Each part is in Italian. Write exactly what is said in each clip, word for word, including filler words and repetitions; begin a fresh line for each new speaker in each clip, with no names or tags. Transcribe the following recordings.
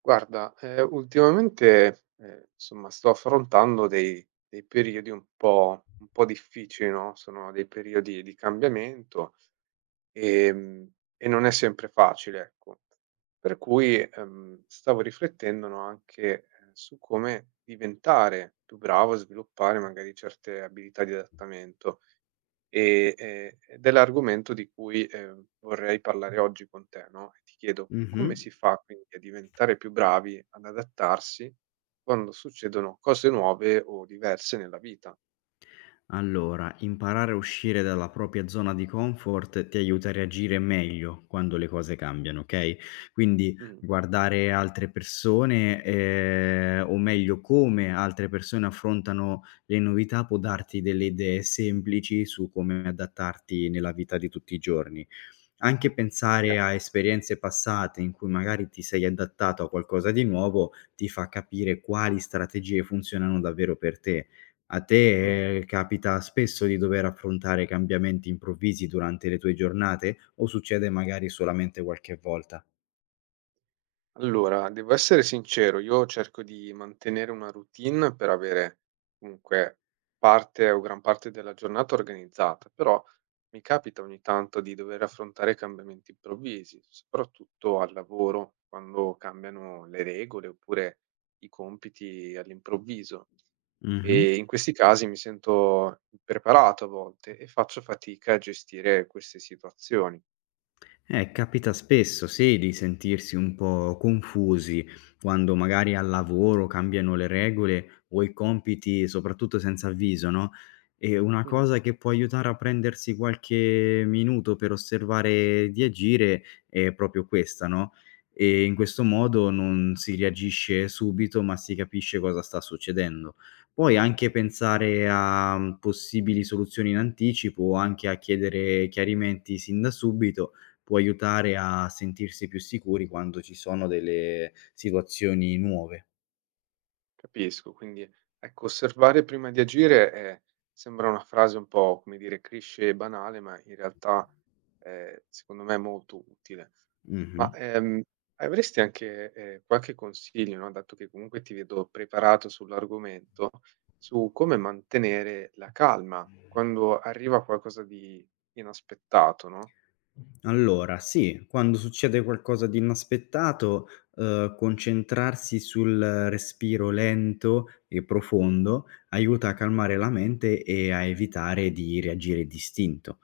Guarda, ehm, ultimamente, ehm, insomma sto affrontando dei dei periodi un po' un po' difficili, no, sono dei periodi di cambiamento, ehm, e non è sempre facile, ecco. Per cui, ehm, stavo riflettendo, no, anche, ehm, su come diventare più bravo a sviluppare magari certe abilità di adattamento. E, ehm, ed è l'argomento di cui, ehm, vorrei parlare oggi con te, no, e ti chiedo:
Mh-mh.
come si fa quindi a diventare più bravi ad adattarsi quando succedono cose nuove o diverse nella vita?
Allora, imparare a uscire dalla propria zona di comfort ti aiuta a reagire meglio quando le cose cambiano, okay, quindi
Mh,
guardare altre persone, ehm, o meglio come altre persone affrontano le novità può darti delle idee semplici su come adattarti nella vita di tutti i giorni. Anche pensare
chiaro.
a esperienze passate in cui magari ti sei adattato a qualcosa di nuovo, ti fa capire quali strategie funzionano davvero per te. A
Mh-mh.
te, ehm, capita spesso di dover affrontare cambiamenti improvvisi durante le tue giornate o succede magari solamente qualche volta?
Allora, devo essere sincero, io cerco di mantenere una routine per avere comunque parte o gran parte della giornata organizzata, però mi capita ogni tanto di dover affrontare cambiamenti improvvisi, soprattutto al lavoro, quando cambiano le regole oppure i compiti all'improvviso.
Mh-mh.
E in questi casi mi sento impreparato a volte e faccio fatica a gestire queste situazioni.
Eh, capita spesso, sì, di sentirsi un po' confusi quando magari al lavoro cambiano le regole o i compiti, soprattutto senza avviso, no? E una
Mhm.
cosa che può aiutare a prendersi qualche minuto per osservare di agire è proprio questa, no? E in questo modo non si reagisce subito, ma si capisce cosa sta succedendo. Poi anche pensare a mm, possibili soluzioni in anticipo o anche a chiedere chiarimenti sin da subito può aiutare a sentirsi più sicuri quando ci sono delle situazioni nuove.
Capisco, quindi ecco, osservare prima di agire è- sembra una frase un po', come dire, cliché e banale, ma in realtà eh, secondo me è molto utile.
Mh-mh.
Ma ehm, avresti anche eh, qualche consiglio, no? Dato che comunque ti vedo preparato sull'argomento, su come mantenere la calma quando arriva qualcosa di inaspettato, no?
Allora sì, quando succede qualcosa di inaspettato, uhm, concentrarsi sul respiro lento e profondo aiuta a calmare la mente e a evitare di reagire d'istinto.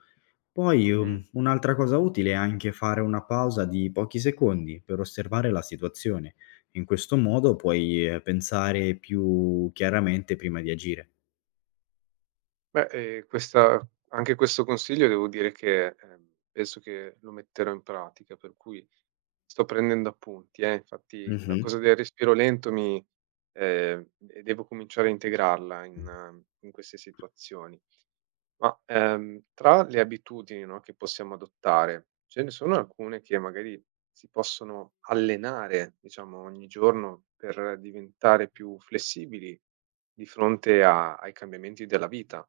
Poi,
Mm.
uhm, un'altra cosa utile è anche fare una pausa di pochi secondi per osservare la situazione. In questo modo puoi, ehm, pensare più chiaramente prima di agire.
Beh, eh, questa- anche questo consiglio devo dire che ehm, penso che lo metterò in pratica, per cui... Sto prendendo appunti, eh, infatti la
Mh-mh.
cosa del respiro lento mi ehm, de devo cominciare a integrarla in eh, in queste situazioni. Ma, ehm, tra le abitudini, no, che possiamo adottare, ce ne sono alcune che magari si possono allenare, diciamo, ogni giorno per diventare più flessibili di fronte a ai cambiamenti della vita.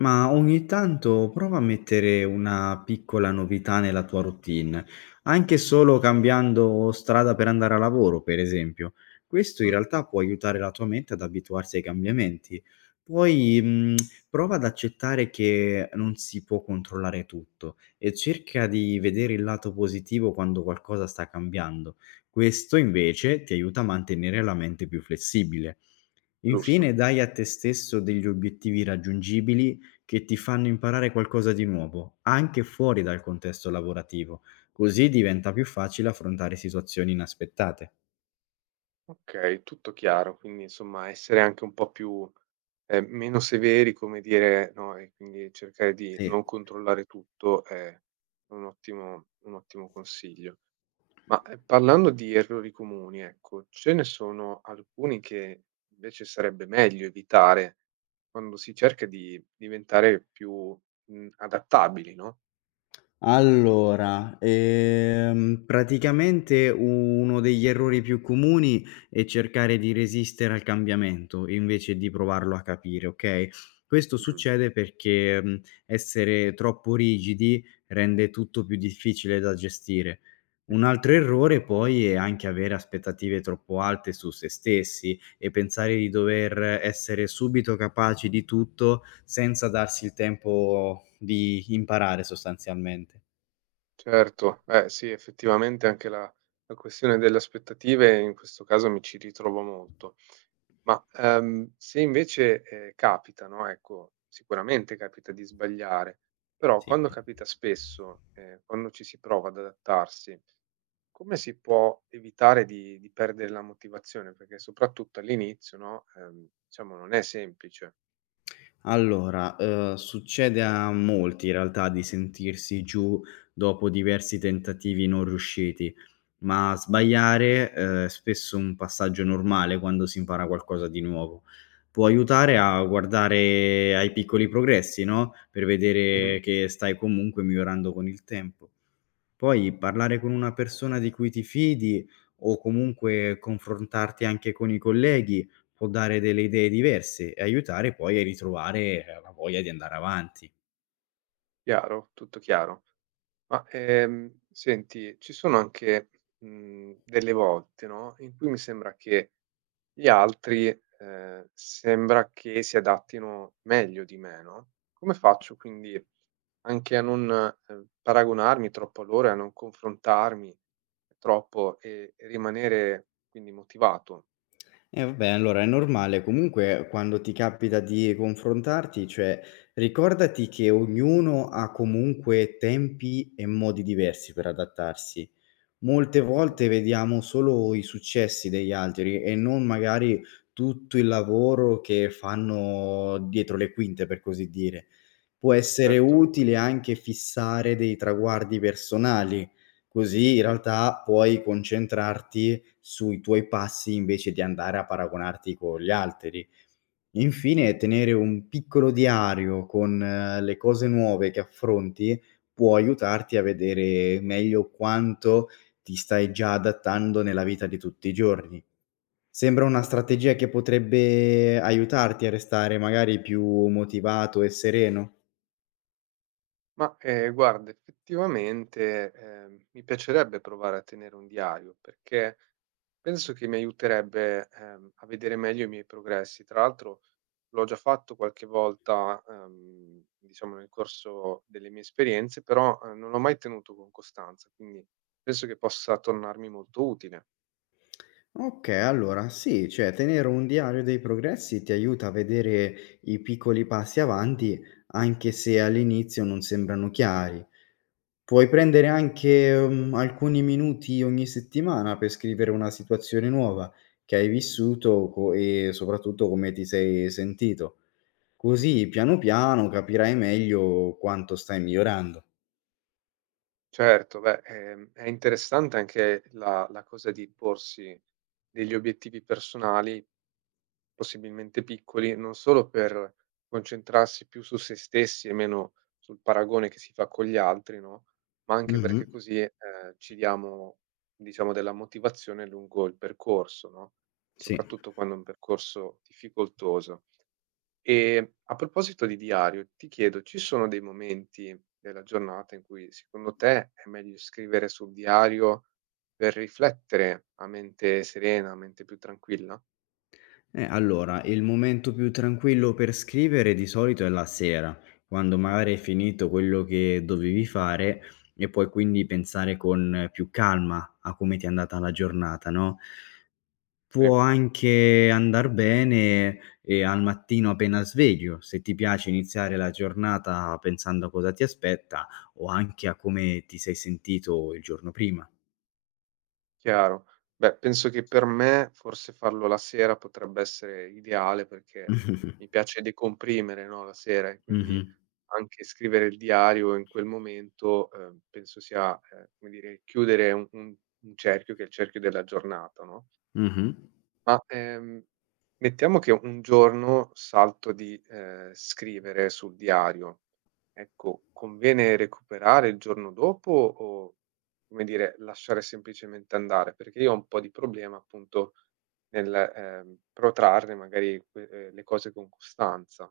Ma ogni tanto prova a mettere una piccola novità nella tua routine, anche solo cambiando strada per andare a lavoro, per esempio. Questo in
Mh,
realtà può aiutare la tua mente ad abituarsi ai cambiamenti. Poi, mh, prova ad accettare che non si può controllare tutto e cerca di vedere il lato positivo quando qualcosa sta cambiando. Questo invece ti aiuta a mantenere la mente più flessibile. Infine,
giusto.
dai a te stesso degli obiettivi raggiungibili che ti fanno imparare qualcosa di nuovo, anche fuori dal contesto lavorativo, così diventa più facile affrontare situazioni inaspettate.
Okay, tutto chiaro. Quindi insomma essere anche un po' più ehm, meno severi, come dire, no, e quindi cercare di
Sì.
non controllare tutto è un ottimo un ottimo consiglio. Ma, ehm, parlando di errori comuni, ecco, ce ne sono alcuni che invece sarebbe meglio evitare quando si cerca di diventare più, mhmm, adattabili, no?
Allora, ehm, praticamente uno degli errori più comuni è cercare di resistere al cambiamento, invece di provarlo a capire, okay? Questo
Mh.
succede perché, mhmm, essere troppo rigidi rende tutto più difficile da gestire. Un altro errore poi è anche avere aspettative troppo alte su se stessi e pensare di dover essere subito capaci di tutto, senza darsi il tempo di imparare sostanzialmente.
Certo, eh sì, effettivamente anche la la questione delle aspettative in questo caso mi ci ritrovo molto. Ma, ehm, se invece, ehm, capita, no, ecco, sicuramente capita di sbagliare, però
Sì.
quando capita spesso, ehm, quando ci si prova ad adattarsi, come si può evitare di di perdere la motivazione? Perché soprattutto all'inizio, no, ehm, diciamo non è semplice.
Allora, uhm, succede a molti in realtà di sentirsi giù dopo diversi tentativi non riusciti, ma sbagliare, uhm, è spesso un passaggio normale quando si impara qualcosa di nuovo. Può aiutare a guardare ai piccoli progressi, no, per
Mh-mh.
vedere che stai comunque migliorando con il tempo. Poi parlare con una persona di cui ti fidi o comunque confrontarti anche con i colleghi può dare delle idee diverse e aiutare poi a ritrovare, ehm, la voglia di andare avanti.
Chiaro, tutto chiaro. Ma, ehm, senti, ci sono anche, mhmm, delle volte, no, in cui mi sembra che gli altri, ehm, sembra che si adattino meglio di me, no, come faccio quindi anche a non, ehm, paragonarmi troppo a loro e a non confrontarmi troppo e e rimanere quindi motivato?
Eh vabbè, allora è normale. Comunque quando ti capita di confrontarti, cioè ricordati che ognuno ha comunque tempi e modi diversi per adattarsi. Molte
Mh-mh,
volte vediamo solo i successi degli altri e non magari tutto il lavoro che fanno dietro le quinte, per così dire. Può essere
certo.
utile anche fissare dei traguardi personali, così in realtà puoi concentrarti sui tuoi passi invece di andare a paragonarti con gli altri. Infine, tenere un piccolo diario con eh, le cose nuove che affronti può aiutarti a vedere meglio quanto ti stai già adattando nella vita di tutti i giorni. Sembra una strategia che potrebbe aiutarti a restare magari più motivato e sereno?
Ma, ehm, guarda effettivamente, ehm, mi piacerebbe provare a tenere un diario perché penso che mi aiuterebbe, ehm, a vedere meglio i miei progressi. Tra l'altro l'ho già fatto qualche volta, ehm, diciamo nel corso delle mie esperienze, però, ehm, non l'ho mai tenuto con costanza, quindi penso che possa tornarmi molto utile.
Okay, allora sì, cioè tenere un diario dei progressi ti aiuta a vedere i piccoli passi avanti, anche se all'inizio non sembrano chiari. Puoi prendere anche, mhmm, alcuni minuti ogni settimana per scrivere una situazione nuova che hai vissuto co e soprattutto come ti sei sentito.
Mh-mh.
Così piano piano capirai meglio quanto stai migliorando.
Certo, beh, ehm, è interessante anche la la cosa di porsi degli obiettivi personali possibilmente piccoli, non solo per concentrarsi più su se stessi e meno sul paragone che si fa con gli altri, no, ma anche
Mh-mh,
perché così, ehm, ci diamo, diciamo, della motivazione lungo il percorso, no,
sì.
soprattutto quando è un percorso difficoltoso. E a proposito di diario, ti chiedo, ci sono dei momenti della giornata in cui secondo te è meglio scrivere sul diario per riflettere a mente serena, a mente più tranquilla?
Eh, allora il momento più tranquillo per scrivere di solito è la sera, quando
Mh,
magari hai finito quello che dovevi fare e puoi quindi pensare con più calma a come ti è andata la giornata, no?
sì.
Può anche andar bene, ehm, al mattino appena sveglio, se ti piace iniziare la giornata pensando a cosa ti aspetta o anche a come ti sei sentito il giorno prima.
Chiaro. Beh, penso che per me forse farlo la sera potrebbe essere ideale perché mi piace decomprimere, no, la sera e
Mh-mh,
quindi anche scrivere il diario in quel momento, ehm, penso sia, ehm, come dire, chiudere un un un cerchio che è il cerchio della giornata, no?
mh-mh, mh-mh.
Ma, ehm, mettiamo che un giorno salto di, ehm, scrivere sul diario, ecco, conviene recuperare il giorno dopo o, come dire, lasciare semplicemente andare? Perché io ho un po' di problema appunto nel, ehm, protrarre magari que ehm, le cose con costanza.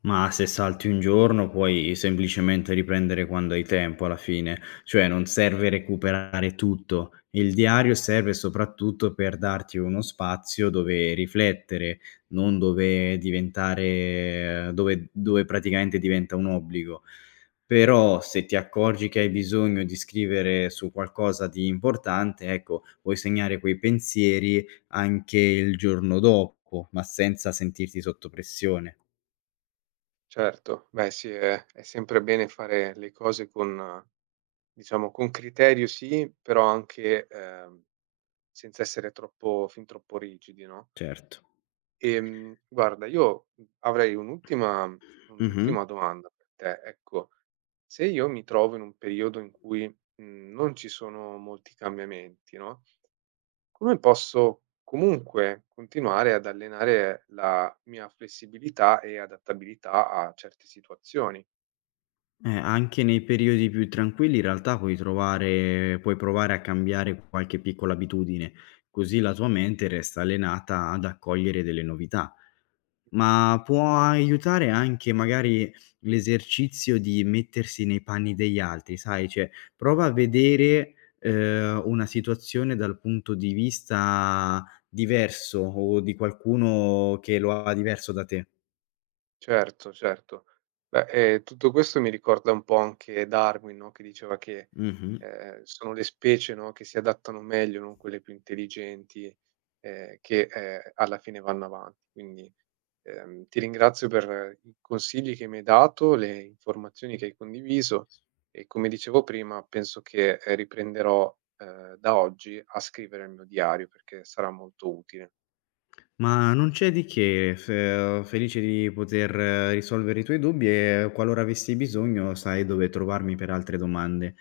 Ma se salti un giorno puoi semplicemente riprendere quando hai tempo alla fine, cioè non serve recuperare tutto. Il diario serve soprattutto per darti uno spazio dove riflettere, non dove diventare dove dove praticamente diventa un obbligo.
Mh-mh.
Però se ti accorgi che hai bisogno di scrivere su qualcosa di importante, ecco, puoi segnare quei pensieri anche il giorno dopo, ma senza sentirti sotto pressione.
Certo, beh sì, è è sempre bene fare le cose con eh, diciamo con criterio sì, però anche, ehm, senza essere troppo fin troppo rigidi, no?
Certo.
Ehm, guarda, io, mhmm, avrei un'ultima
Mh-mh.
un'ultima domanda per te, ecco. Se io mi trovo in un periodo in cui, mhmm, non ci sono molti cambiamenti, no, come posso comunque continuare ad allenare la mia flessibilità e adattabilità a certe situazioni?
Eh, anche nei periodi più tranquilli in realtà puoi trovare puoi provare a cambiare qualche piccola abitudine, così la tua mente resta allenata ad accogliere delle novità.
Mh-mh.
Ma può aiutare anche magari l'esercizio di mettersi nei panni degli altri, sai, cioè prova a vedere, ehm, una situazione dal punto di vista diverso o di qualcuno che lo ha diverso da te.
Certo, certo. Beh, ehm, tutto questo mi ricorda un po' anche Darwin, no, che diceva che,
Mh-mh.
ehm, sono le specie, no, che si adattano meglio, non quelle più intelligenti, ehm, che, ehm, alla fine vanno avanti. Quindi, ehm, ti ringrazio per i consigli che mi hai dato, le informazioni che hai condiviso e come dicevo prima penso che, ehm, riprenderò, ehm, da oggi a scrivere il mio diario perché sarà molto utile.
Ma non c'è di che, fe felice di poter eh, risolvere i tuoi dubbi e qualora avessi bisogno sai dove trovarmi per altre domande.